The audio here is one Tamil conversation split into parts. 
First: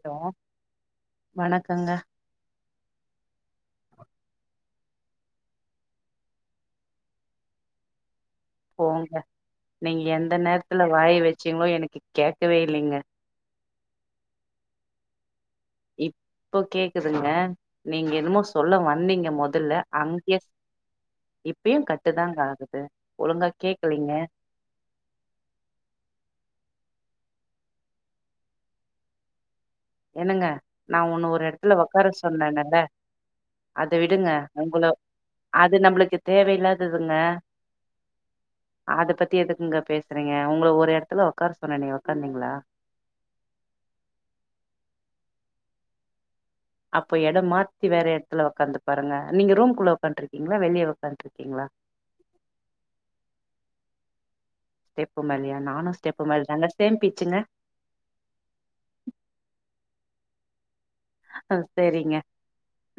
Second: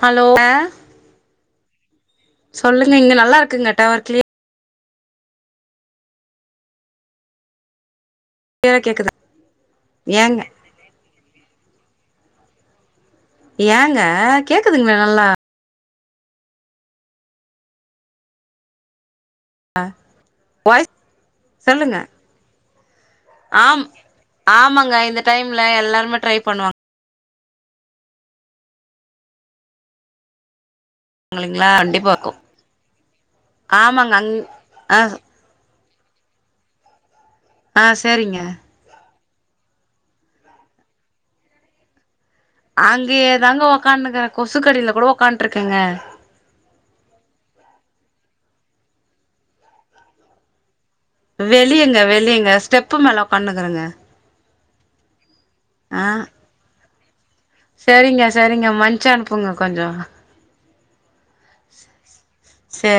ஹலோங்க க்கங்க சொல்லுங்க இங்க நல்லா இருக்குங்க டவர் க்ளியர் கேக்குது போங்க நீங்க எந்த ஏங்க நேரத்துல வாய வெச்சீங்களோ எனக்கு கேக்கவே இல்லிங்க ஏங்க கேக்குதுங்ளே நல்லா இப்போ கேக்குதுங்க நீங்க என்னுமோ சொல்ல வந்தீங்கம் மொதல்ல அங்யேஸ் வாய்ஸ் இப்பியும் சொல்லுங்க கட்டுதாங்க ஆகுது ஒழுங்கா ஆம் கேக்கலீங்க ஆமாங்க இந்த டைம்ல எல்லாருமே ட்ரை பண்ணுவாங் என்னங்க நா ஒன்ன ஒரு இல்லைங்களா எடத்துல உக்கார கண்டிப்பா இருக்கு சொன்னேனல்ல அத ஆமாங்க விடுங்க அங் உங்குள அத் ஆ அது நம்மளுக்கு தேவையில்லாததுங்க ஆ சேரிங்க அத பத்தி எதுக்குங்க பேசுறீங்க உங்ளோ ஒரு எடத்துல உக்காரு சொன்ன நீங்கோ அங்கியே தாங்க ஒக்கானுங்கர கொசு கடில கூடோ உக்காண்ட்ருக்கங்க அப்போ எடோ மாத்தி வேற எடத்துல உக்காந்து பாருங்க நீங்க ரூம் குள்ள உக்கான்ட்ருக்கீங்களா வெளிய ஒக்காந்ட்ருக்கீங்களா வெளியங்க வெளியங்க ஸ்டெப்பு மேல உக்காந்துகறங்க ஸ்டெப்பு மேலயா நானு ஸ்டெப்பு மேலதாங்க சேம் பிச்சுன்ன சரிங்க சரிங்க மஞ்ச அனுப்புங்க கொஞ்சோ செரிங்க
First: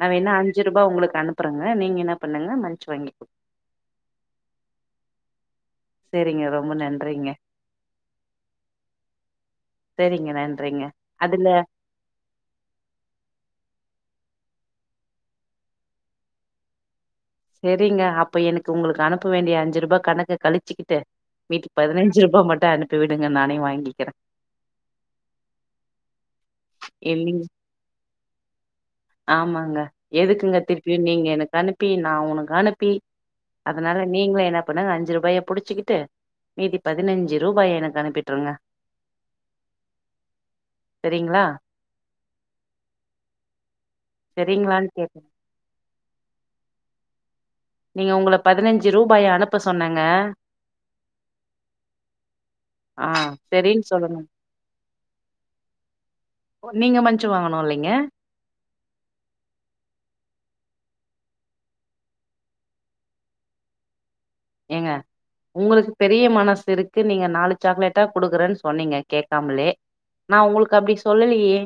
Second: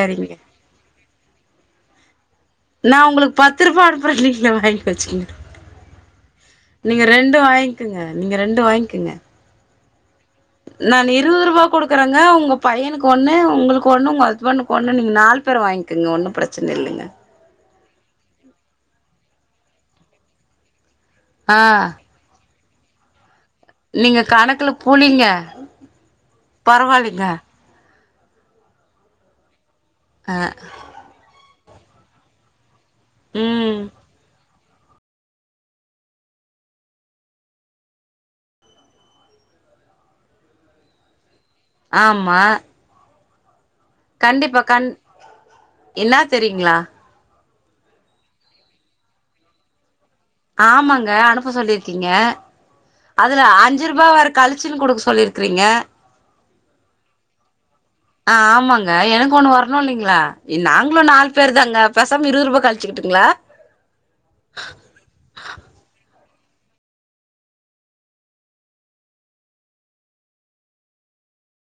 நா வேனா அஞ்சு ரூபா உங்களுக்கு அனுப்புறங்க நீங்க என்ன பண்ணுங்க மன்ச்சு நா வாங்கிக்கோங்க உங்களுக்கு பத்து ரூபா அனுப்புற நீீங்களே வாங்கி வச்சுறுங்க சேரிங்க ரொம்ப நீங்க நன்றிங்க ரெண்டு வாங்கிக்கங்க நீங்க ரெண்டு வாங்கிக்கங்க சேரிங்க நன்றிங்க நா இருபது அதுல ரூபாகுடுக்குறேங்க உங்க பையனுக்கு ஒண்ணு உங்களுக்கு ஒண்ணு உ உங்க ஹஸ்பண்ட்டுக்கு ஒன்னு நீங்க நாலு பேரு வாங்கிக்கங்க ஒன்னு பிரச்சன இல்லிங்க சரிங்க அப்ப எனக்கு உங்களுக்கு அனுப்ப வேண்டிய அஞ்சு ரூபா கணக்க கழிச்சுக்கிட்டு ட்டு ஆ வீட்டுக்கு பதினஞ்சு ரூபா மட்டு த அனுப்பி விடுங்க நானே வாங்கிக்கிறே நீங்க கணக்குல புலிங்க பரவாலிங்க இல்லிங் ஆமாங்க ஆ எதுக்குங்க திருப்பியு நீங்க எனக்கு அனுப் பீன் ந உனக்கானுப் பீல் ம் அதனால நீங்களு எனக் அப்பனா அஞ்சு ரூபாய புடிச்சிக்கிட்டு மீதி பதினஞ்சு ரூபாய எனக்கு அனுப்பிட்டுருங்க சரிங்ளா ஆமா கண்டிப்பா கண் சரிங்களான்னு கேட்டே என்னா தெரியுங்களா நீங்க உங்கள பதினஞ்சு ரூபாய அனுப்ப சொன்னே ஆமாங்க அனுப்ப சொல்லிருக்கீங்க ஆ அதுல சரின்னு அஞ்சு ரூபா சொல்லுங்க வேற கழிச்சுன்னு குடுக்க சொல்லிருக்குறீங்க ஓ நீங்க மஞ்ச்சு வாங்கனுலிங் ஆ ஆமாங்க எனக்கு ஒண்ணு வரணு இல்லிங்ளா இ நாங்களு நாலு பேர் தாங்க பேசாம இருபது ரூபா கழிச்சுக்குட்டுங்களா ஏங்க உங்களுக்கு பெர் பெரிய மனசு இருக்கு நீங்க நாலு சாக்லேட்டா குடுக்குறன் சொன்னீங்க கேக்காமலே நா உங்களுக்கு அப்டி சொல்லிலியே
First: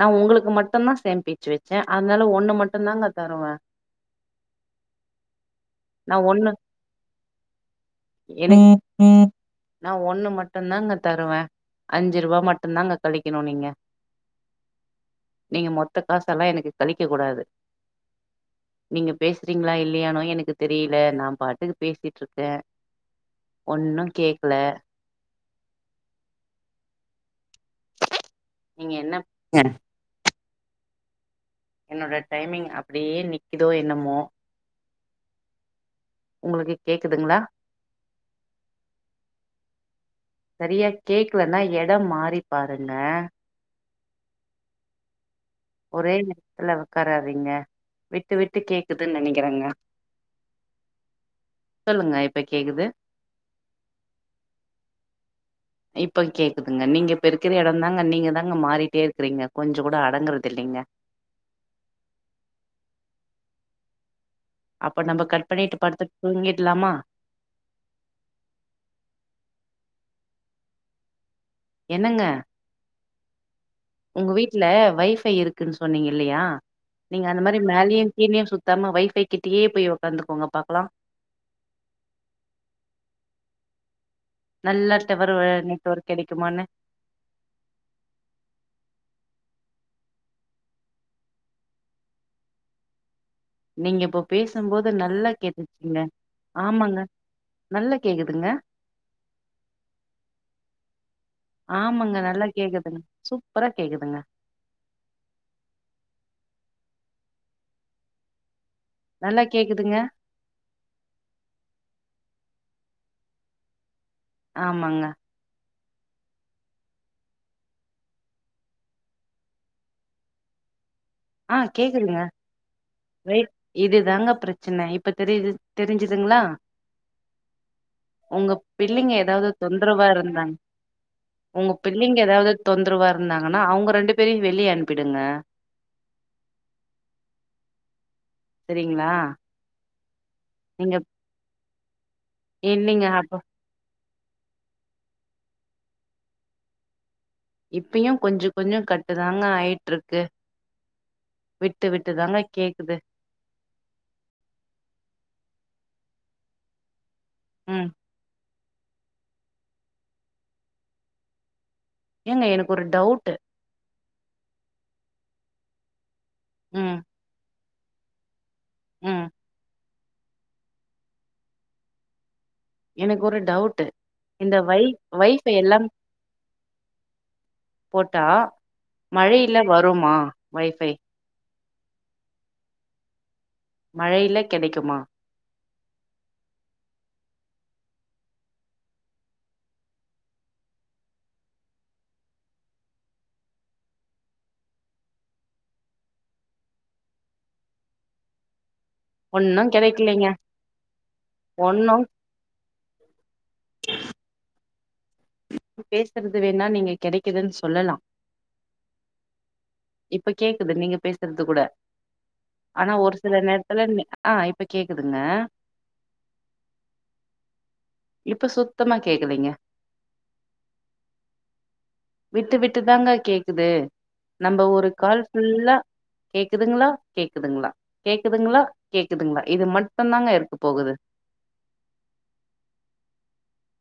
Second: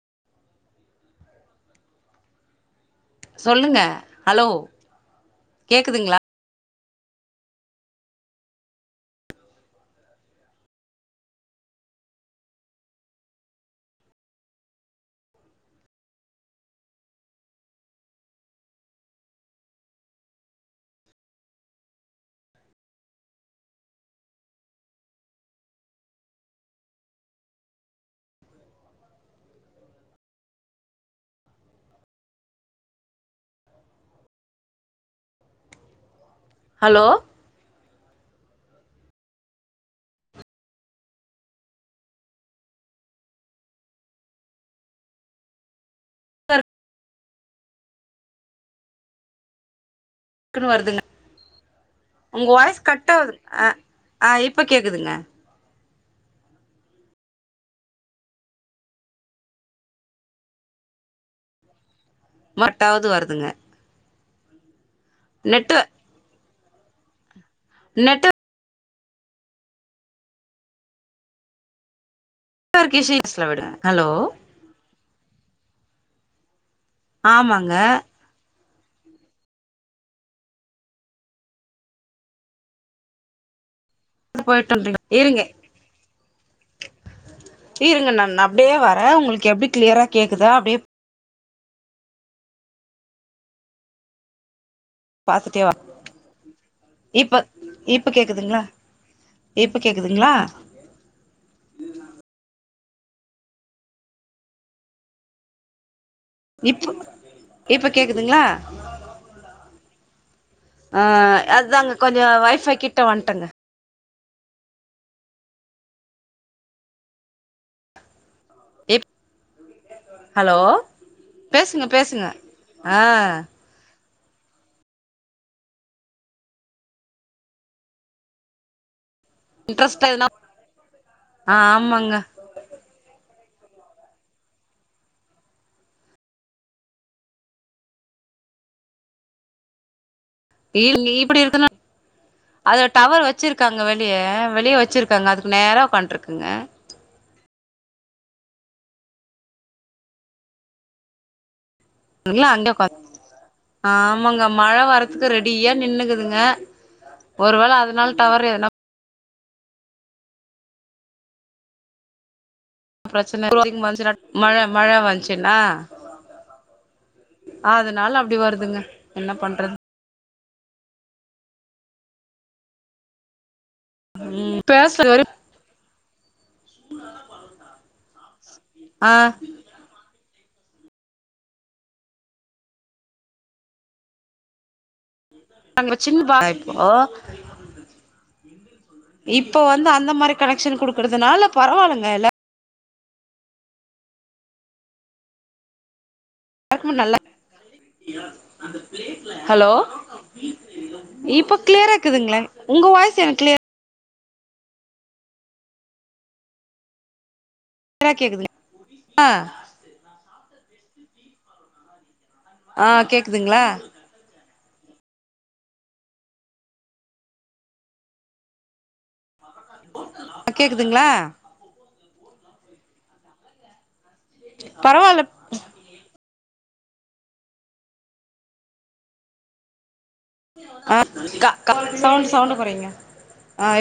நா உங்களுக்கு மட்டுதா சேம்பிச் வச்சே அதனால ஒண்ணு மட்டு சொல்லுங்க ஹலோ நா கேக்குதுங்களா ஒண்ணு எனக் நா ஒண்ணு மட்டும் தாங்க தருவன் அஞ்சு ரூபா மட்டும் தாங்க கழிக்கணும் நீங்க நீங்க மொத்த காச எல்லா எனக்கு கழிக்க கூடாது நீங்க பேசுறீங்களா இல்லையானு எனக்கு தெரில நா பாட்டுக்கு பேசிட்டு இருக்கன் ஒன்னு கேக்கல நீங்க என்ன [unintelligible] என்னோட டைமிங் அப்டியே நிக்குதோ என்னமோ உங்களுக்கு ஹலோ கேக்குதுங்ளா சரியா கேக்கலனா இடம் மாறி பாருங்க ஒரே எடத்துல உக்கார சரிங்க விட்டு விட்டு கேக்குதுன்னு நெனைக்கிறேங்க க்குன்னு வருதுங்க சொல்லுங்க இப்ப உங்க வாய்ஸ் கேக்குது கட்டாகுது அ ஆ இப்ப கேக்குதுங்க இப்ப கேக்குதுங்க நீங்க இப்ப இருக்கிற இடம் தாங்க நீங்க தாங்க மாறிட்டே இருக்குறீங்க கொஞ்சம் கூட அடங்குறது இல்லிங்க மட்டாவது வருதுங்க அப்ப நம்ம கட் பண்ணிட்டு நெட்டு படுத்துட்டு தூங்கிட் இல்லாமா நெட்வொ என்னங்க [unintelligible] விட ஹலோ உங்க வீட்ல வைஃபை இருக்குன்னு சொன்னீங்க இல்லையா நீங்க அந்த மாரி ஆமாங்க மேலயும் கீழயும் சுத் த்தாம வைஃபை கிட்டயே போய் உக்காந்துக்கோங்க பாக்கலா நல்லா [unintelligible] டவர் இருங்க நெட்வொர்க் கெடைக்குமான்னு இருங்க நா அப்டியே வரே உங்களுக்கு எப்டி கிளியரா கேக்குதா அப்டியே நீங்க இப்போ பேச் சும் போது நல்லா பாத்துட்டே வா கேட்டுச்சுங்க ஆமாங்க இப்ப நல்ல இப்ப கேக்குதுங்க கேக்குதுங்களா இப்ப கேக்குதுங்களா ஆமாங்க நல்லா கேக்குது சூப்பரா கேக்குதுங்க இப் இப்ப கேக்குதுங்களா நல்லா கேக்குதுங்க ஆ அதாங்க கொஞ்சம் வைஃபை கிட்ட வந்துட்டங்க ஆமாங்க இப் ஹலோ ஆ பேசுங்க கேக்குதுங்க பேசுங்க ஆ தாங்க பிரச்சனை இப்ப தெரிது தெரிஞ்சுதுங்களா உங்க பிள்ளைங்க எத் ஏதாது தொந்தரவா இன்ட்ரெஸ்ட்டா எதுனா இருந்தா ஆ உங்க ஆமாங்க பிள்ளைங்க ஏதாது தொந்தரவா இருந்த ஆனா அவுங்க ரெண்டு பேரையும் வெளிய அனுப்பிடுங்க செரிங்களா [unintelligible] இப்டி இருக்கனா அது இல்லைங்க டவர் அப்ப வச்சிருக்காங்க வெளி ய வெளிய வச்சிருக்காங்க அதுக்கு நேரா உக்காண்ட்ருக்கங்க. இப்பயு கொஞ்சொ கொஞ்சொ கட்டுதாங்க ஆயிட்ருக்கு. [unintelligible] அங்க உக்காந் ஆமாங்க மழ வரதுக்கு ரெடியா நின்னுக்குதுங்க ஒருவேள ம் அதனால டவர் எதுனா ஏங்க எனக் பிரச்சன [inaudible] அதிகமா இருந்துச்சுனா மழ மழ வந்ச்சுனா ம் அதனால அப்டி வருது க்குதுங்க ம் என்ன பண்றது எனக்கு ஒரு டவு ட்டு இந்த ம் வை பேசுறது வரையு வைஃபை எல்லாம் போட்டா ஆ மழைல வருமா வைஃபை மழையில கெடைக்குமா? நாங்க சின் [unintelligible] இப்ப வந்து அந்த மாரி கனெக்ஷன் குடுக்கறதுனால பரவால்லங்க எல்லா ருக்குமே நல்ல ஹலோ ஒன்னும் கெடைக்கலைங்க இப்போ ஒன்னும் க்ளியராக்குதுங்களே உங்க வாய்ஸ் எனக்கு க்ளி பேசுறது வேண்ணா நீங்க கெடைக்குதுன்னு சொல்லலாம் க்ளியரா கேக்குதுங்க ஆ இப்ப கேக்குது நீங்க பேசுறது கூட ஆ ஆனா ஒரு சில கேக்குதுங்களா நேரத்துல நெ ஆ இ இப்ப கேக்குதுங்க. இப்ப சுத்தமா கேக்கலைங்க. அ கேக்குதுங்ளா? விட்டு விட்டுதாங்க கேக்குது. நம்ப ஒரு கால் பரவால்ல ஃபுல்லா கே கேக்குதுங்களா கேக்குதுங்களா கேக்குதுங்களா கேக்குதுங்களா இது மட் ஆ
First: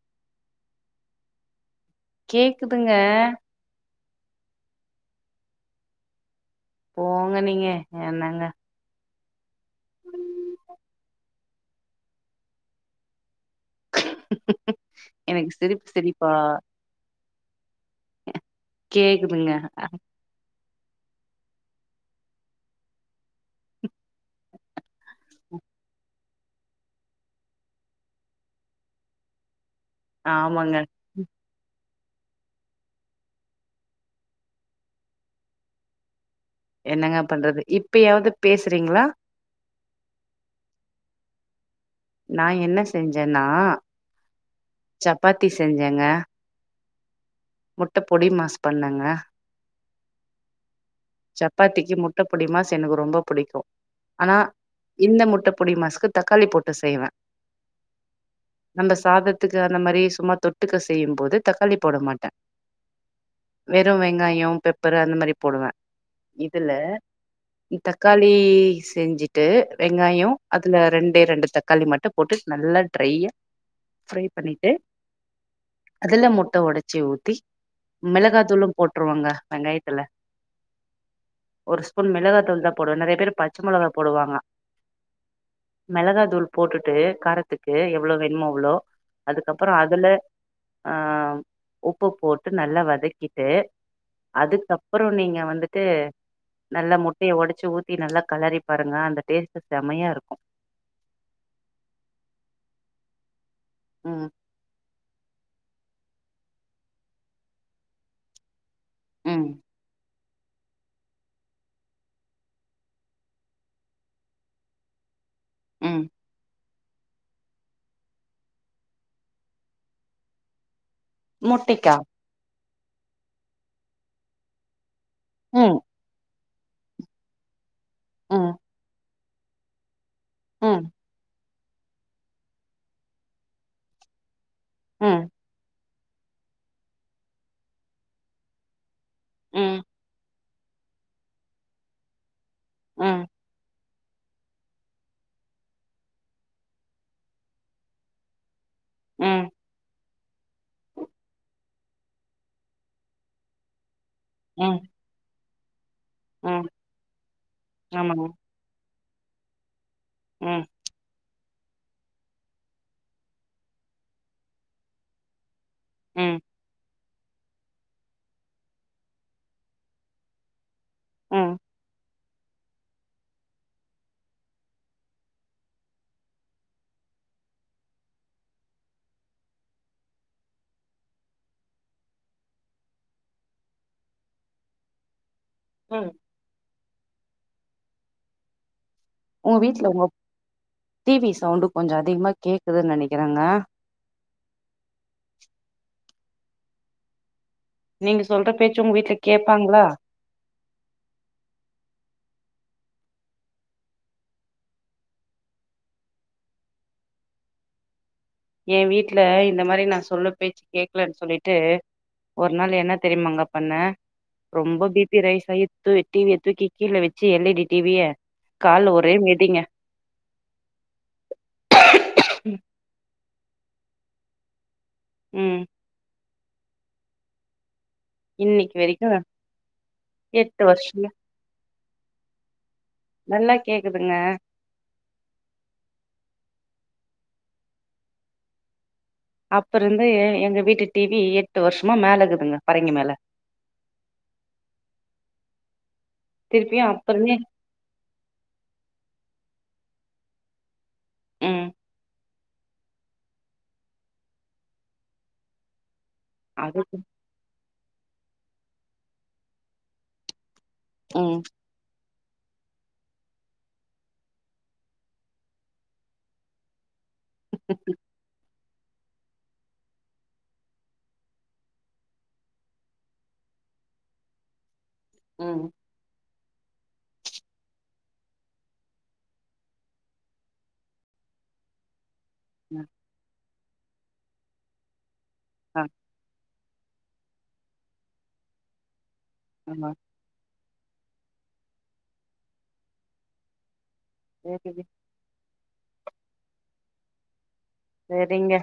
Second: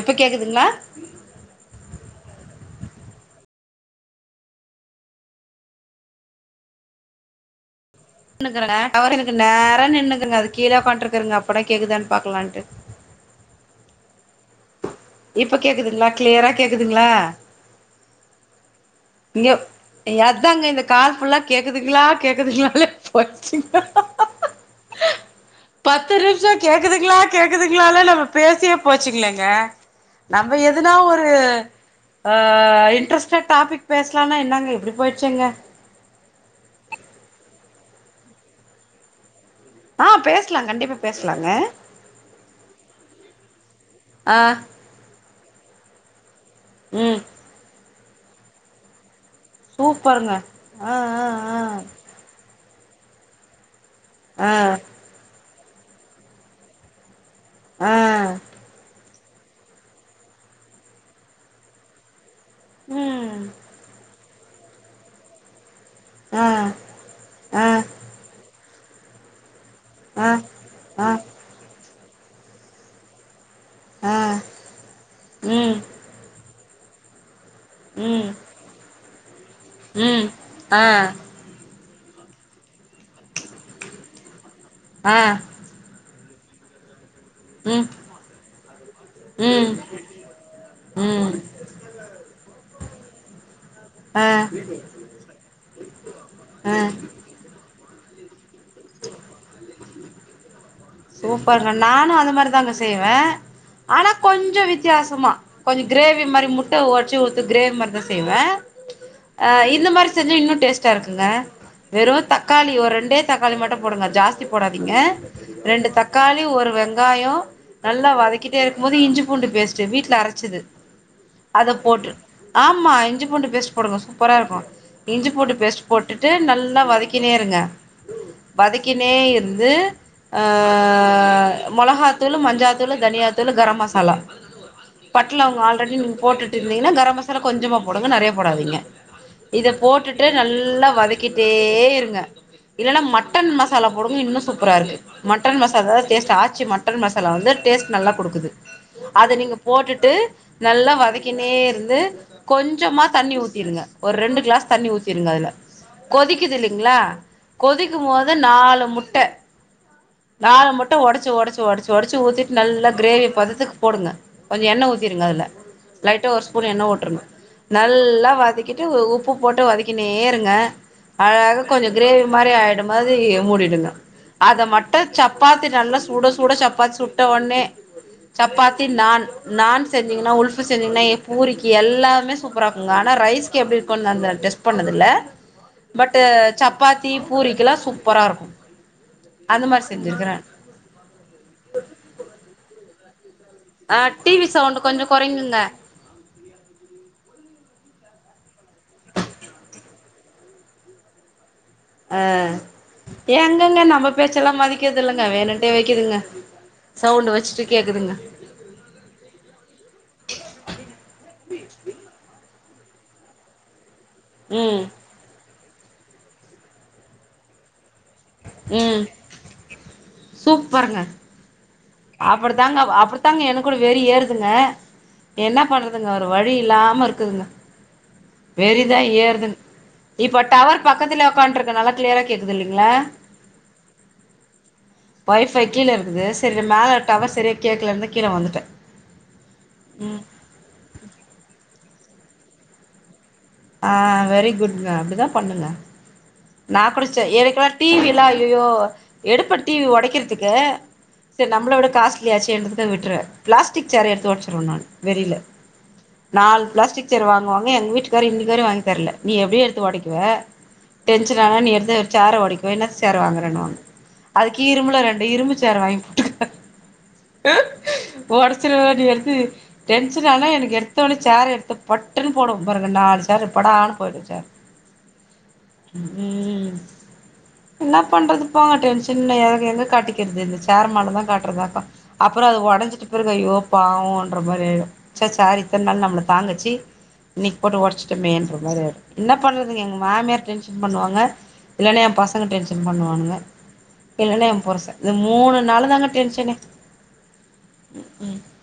இப் ப கேக்குதுங்களா? கேக்குதுங்க. போங்க நீங்க. என்னங்க [inaudible] டவரு என க்கு நே ரா நின்னுர்க்குங்க அதுக்கு கீழயே ஒக்காண்ட்டு இருக்கறங்க அ ப்பட கேக்குதான்னு பாக்கலான்ட்டு ம் ம் இப்ப கேக்குதுங்களா கிளியரா கேக்குதுங்களா இங்க கேக்குதுங்க அதாங்க இந்த கால் ஃபுல்லா கேக்குதுங்களா கேக்குதுங்களா இல்லப் போசிங்க பக் த்து நிமிஷம் கேக்குதுங்களா கேக்குதுங்களால நம்ம பேசியே போச்சுங்களேங்க நம்ம ஆமாங்க எதுனா ஒரு அ இட்ரெஸ்ட்டா டாபிக் பேசலானா என்னாங்க இப்பிடி போயிசேங்க என்னங்க பண்றது இப்பியாவது பேசிறீங்களா ஆ பேசலா கண்டிப்பா பேசலாங்க நா என்ன செஞ்சேன்னா ஆ சப் ப்பாத்தி செஞ்சேங்க ம் முட்டபொடி மாஸ் பண்ணங்க சூப்பருங்க ஆ ஆ சப்பாத்திக்கு முட்டபுடிமாஸ் எனக்கு ரொம்ப புடிக்கு ஆனா ஆ ஆ இந்த முட்டப் பொடி மாஸ்க்கு தக்காளி போட்டு செய்வே ஆ நம்ம சாதத் த்துக்கு அந்த மாரி சும்மா தொட்டுக்க செய்யும் போது தக்காளி போடமாட்டே ம் வெறு வெங்காயோம் பெப்பரு அந்த மாரி போடுவே ஆ இதுல ஆ இ தக்காளிஸ் செஞ்சுட்டு ஆ வெங்காயோ அதுல ஆ ரெண்டு ரெண்டு தக்காளி மட்டு போட்டு நல்லா ட்ரையா ஆ ஃபிரை பண்ணிட்டு ம் அதுல முட்ட ஒடச் ச்சி ஊத் த்தி ம் மிளகா தூளு போட் ட்ருவாங்க வெங்காயத்ல ம் ஆ மிளகாத்தூள்தாபோடுவே நெறைய பேர் பச்சைமிளகா போடுவாங்க ஆ மிளகாத்தூள் போட்டுட்டு காரத்துக்கு ம் எவ்ளோ வேணுமோஅவ்ளோ அதுக்கப்புறோ ம் அ அதுல ம் உப்பு போட்டு நல்லா வதக் தக்கிட்டு அ அப்புறோ நீங்க வந்துட்டு நல்ல முட்டைய ஒடச்சு ஊத்து ட்டி நல்லா கலறி பாருங்க அந்த டேஸ்ட்டு செம்மையா இருக்கு சூப்பர் நானு அந்த மாரிதாங்க செய்வே ஆனா ம் கொஞ்சோ வித்தியாசமா கொஞ்சோ கிரேவி மாரி முட்ட ஒடச் ஊத் கிரேவி மாரிதா செய்வே ம் அ இந்த மாரி செஞ்ச இன்னு டேஸ்ட்டா இருக்குங்க வெறு தக்காளி ஒரு ரெண்டே தக்காளி மட்டு போடுங்க ஜாஸ்தி போடாதீங்க ரெண்டு ம் தக்காளி ஒரு வெங் வெங்காயோ நல்லா வதக்கிட்டே இருக்கு போது இஞ்சி பூண்டு பேஸ்ட் வீட்ல அரச்சிது அத முட்டைக்கா போட்ரு ஆமா இஞ்சி பூண்டு பேஸ்ட் போடுங்க சூப்பரா இருக்கு இஞ்சி போட்டு ம் பேஸ்ட் போட்டுடு நல்ல நல்லா வதகினே இருங்க ம் வதகினே இருந்து ஆ ம் மொளகாதூளு மஞ்சாதூளு தனியாதூளு கர மசாலா ம் பட்டலவங்க ஆள் ரடி நீ போட்டுடு இருதீங்கனா கர மசாலா கொஞ்சமா போடுக நெறய போடாதீங்க இத ம் போட்டுடு நல்லா வதகிடே இருங்க இல்லனா ம் மட்டன் மசாலா போடுங்க இன்னு சூப்பரா இருகு மட்டன் மசாலா டேஸ்ட் ஆச்சு மட்டன் மசாலா வந்து டேஸ்ட் நல்லா குடுகுது அத ம் நீங்க போட்டுடு நல்லா வதகினே இருந்து கொஞ்சமா தண்ணி ஊதிருங்க ஒரு ரெண்டு கிளாஸ் ம் தண்ணி ஊத்திருங்க அதுல ம் கொதிக்குதுலைங்ளா கொதிகு ஆமாங்க போது நாலு முட்ட ம் நாலு முட்ட ஒடச்சு ஒடச்சு ஒடச்சு ஒடச்சு ஊதிடு நல்லா கிரேவி பததுகு போடுங்க கொஞ்ச எண்ண ஊதிருங்க அதுல லைட்டா ம் ஒரு ஸ்பூன் எண்ண உட்ரணு நல்லா வதகிட்டு உப்பு போட்டு வதகினேருங்க ம் அழகா கொஞ்ச கிரேவி மாரி ஆயி இந்த மாரி மூடிடுங்க அத மட்டு சப்பாத்தி நல்லா சுட சுட சப்பாத்தி சுட்ட ஒன்னே சப்பாத்தி நாண் நாண் செஞ்சீங்கனா உல்ஃப்பு செஞ்சீங்கனா பூரிக்கு எல்லாமே சூப்பரா இருக்குங்க ஆனா ரைஸ்கு எப்டி இருக்குன் அந்த டெஸ்ட் பண்ணதில்ல ம் பட்டு சப் சப்பாத்தி பூரிகெல்லா சூப்பரா இருக்கு உங்க அந்த மாரி வீட்ல உங்க செஞ்சிருக்கிறே டிவி சவுண்டு கொஞ்சோ அதிகமா கேகுதுன் நெனைக் ஆ டிவி சவுண்டு கொஞ்சோ கொறைங்கங்க நீங்க சொல்ற பேசு உங்க வீட்ல கேப்பாங்களா அ எங்கங்க நம்ம பேச்சல்லாம் மதிகதில்லங்க வேணுன்டே வெக்குதுங்க சவுண்டு வெச்சுட்டு கேக்குதுங்க எ வீட்ல இந்த மாரி நா சொல்ல பேச்சு கேக்லன் சொல்லிட்டு ஒரு நாள் என்ன தெரியுமாங்க பண்ண ம் ரொம்போ பிபி ரெயிஸ் ஆயி தூவி டிவிய தூக்கி கீழ வெச்சு எல் இ டி டிவிய கால்ல ம் ஒரே மிதிங்க அப்புடித்தாங்க வா அப்புடித்தாங்க எனக் கூட வெறி ஏறுதுங்க என்ன ம் பண்றதுங்க வேற வழி இல்லாம இருக்குதுங்க இன்னைக்கு வெறிதா வரைக்கு ஏறதுங் இப்ப எட்டு டவர் வருஷமா பக்கத்துல உக்கான்டுருக்க நல்லா க்ளியரா கேக்குது இல்லிங் ங்களா நல்லா கேக்குதுங்க வொஃப்பை கீழ இருக்குது செர் இங்க மேல டவர் செரியா கேக்குலன்தா கீழ வந்துட்ட அப்ப இருந்து எ எங்க வீட்டு டிவி எட் டு வருஷமா மேலக்குதுங்க பறங்கி மேல ஆ வெரி குட்ங்க அப்டிதா பண்ணுங்க நா திருப்பியு அப்ப குடுச்ச இருந்தே ஏழைக்கெல்லா டிவில்லா ஐயையோ எடுப்பட் டிவி ஒடைக்கிறதுக்கு செரி ம் நம்மளோட காஸ் லயாச்சு இருந்துட்டுதா விட்ருவ பிளாஸ்டிக் ச்சேர எடுத்து ஒடச்சுருவ நானு வெறில நாலு அதுக்கு பிளாஸ்டிக் ச்சேர் வாங்குவாங்க எங்க வீட்டுக்காரு இன்னிக்க வேற வாங்கி தெர்ல நீ எப்டி எடுத்து ஒடைக்குவ டென்ஷன் ம் ஆனா நீ எடுத்து ச்சேர ஒடைக்குவ என்ன ச்சேர வாங்கறன்னுவாங்க அதுக்கு இரும்புல ரெண்டு இரும்பு ச்சேர வாங்கி போட்டுக்கோங்க ஓடச் ஒடச்சுருவ நீ வேற எடுத்து டென்ஷன் ஆனா எனக்கு எடுத்த ஒன்னே ச்சேர எடுத்து பட்டுன்னு போடுவம் பாருங்க நாலு ச்சேரு படாருன் போயிடு ச்சேர் ம் ம் என்னா பண்றது போங்க டென்ஷன் எங்க காட்டிக்கிறது இந்த சேர் மேல தா காட்டுறதாக்கு அப்புறோ அது உடஞ்சிட்டு பெறகு ஐயோ பாவம்ன்ற மாரி ஆயிரு ச சார் ஆ இத்தன நாள் நம்மள தாங் சி இனைக் போட்டு உடச்சுட்டமேன்றமாரி ஆயிரு என்ன பண்றதுங்க ஆமா எங்க மாமியாரு டென்ஷன் பண்ணுவாங்க இல்லன்னா எ பசங்க டென்ஷன் பண்ணுவானுங்க இல்லன்னா எ சேரி புருசே இது மூணு னால தாங்க டென்ஷனு ம் சரிங்க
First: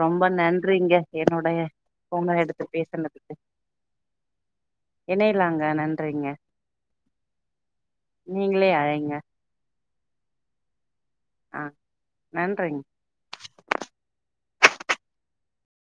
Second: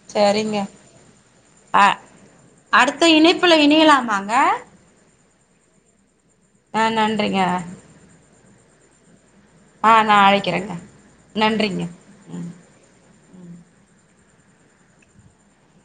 ரொம்ப சரிங்க நன்றிங்க என்னுடைய அ ஃபோன எடுத்து அடுத்த பேசுனதுக்கு இணைப்புல இணையலாமாங்க இணையலாங்க நன்றிங்க ஆ நன்றிங்க நீங்களே அழைங்க ஆ நா அழைக்கிறங்க ஆ நன்றிங்க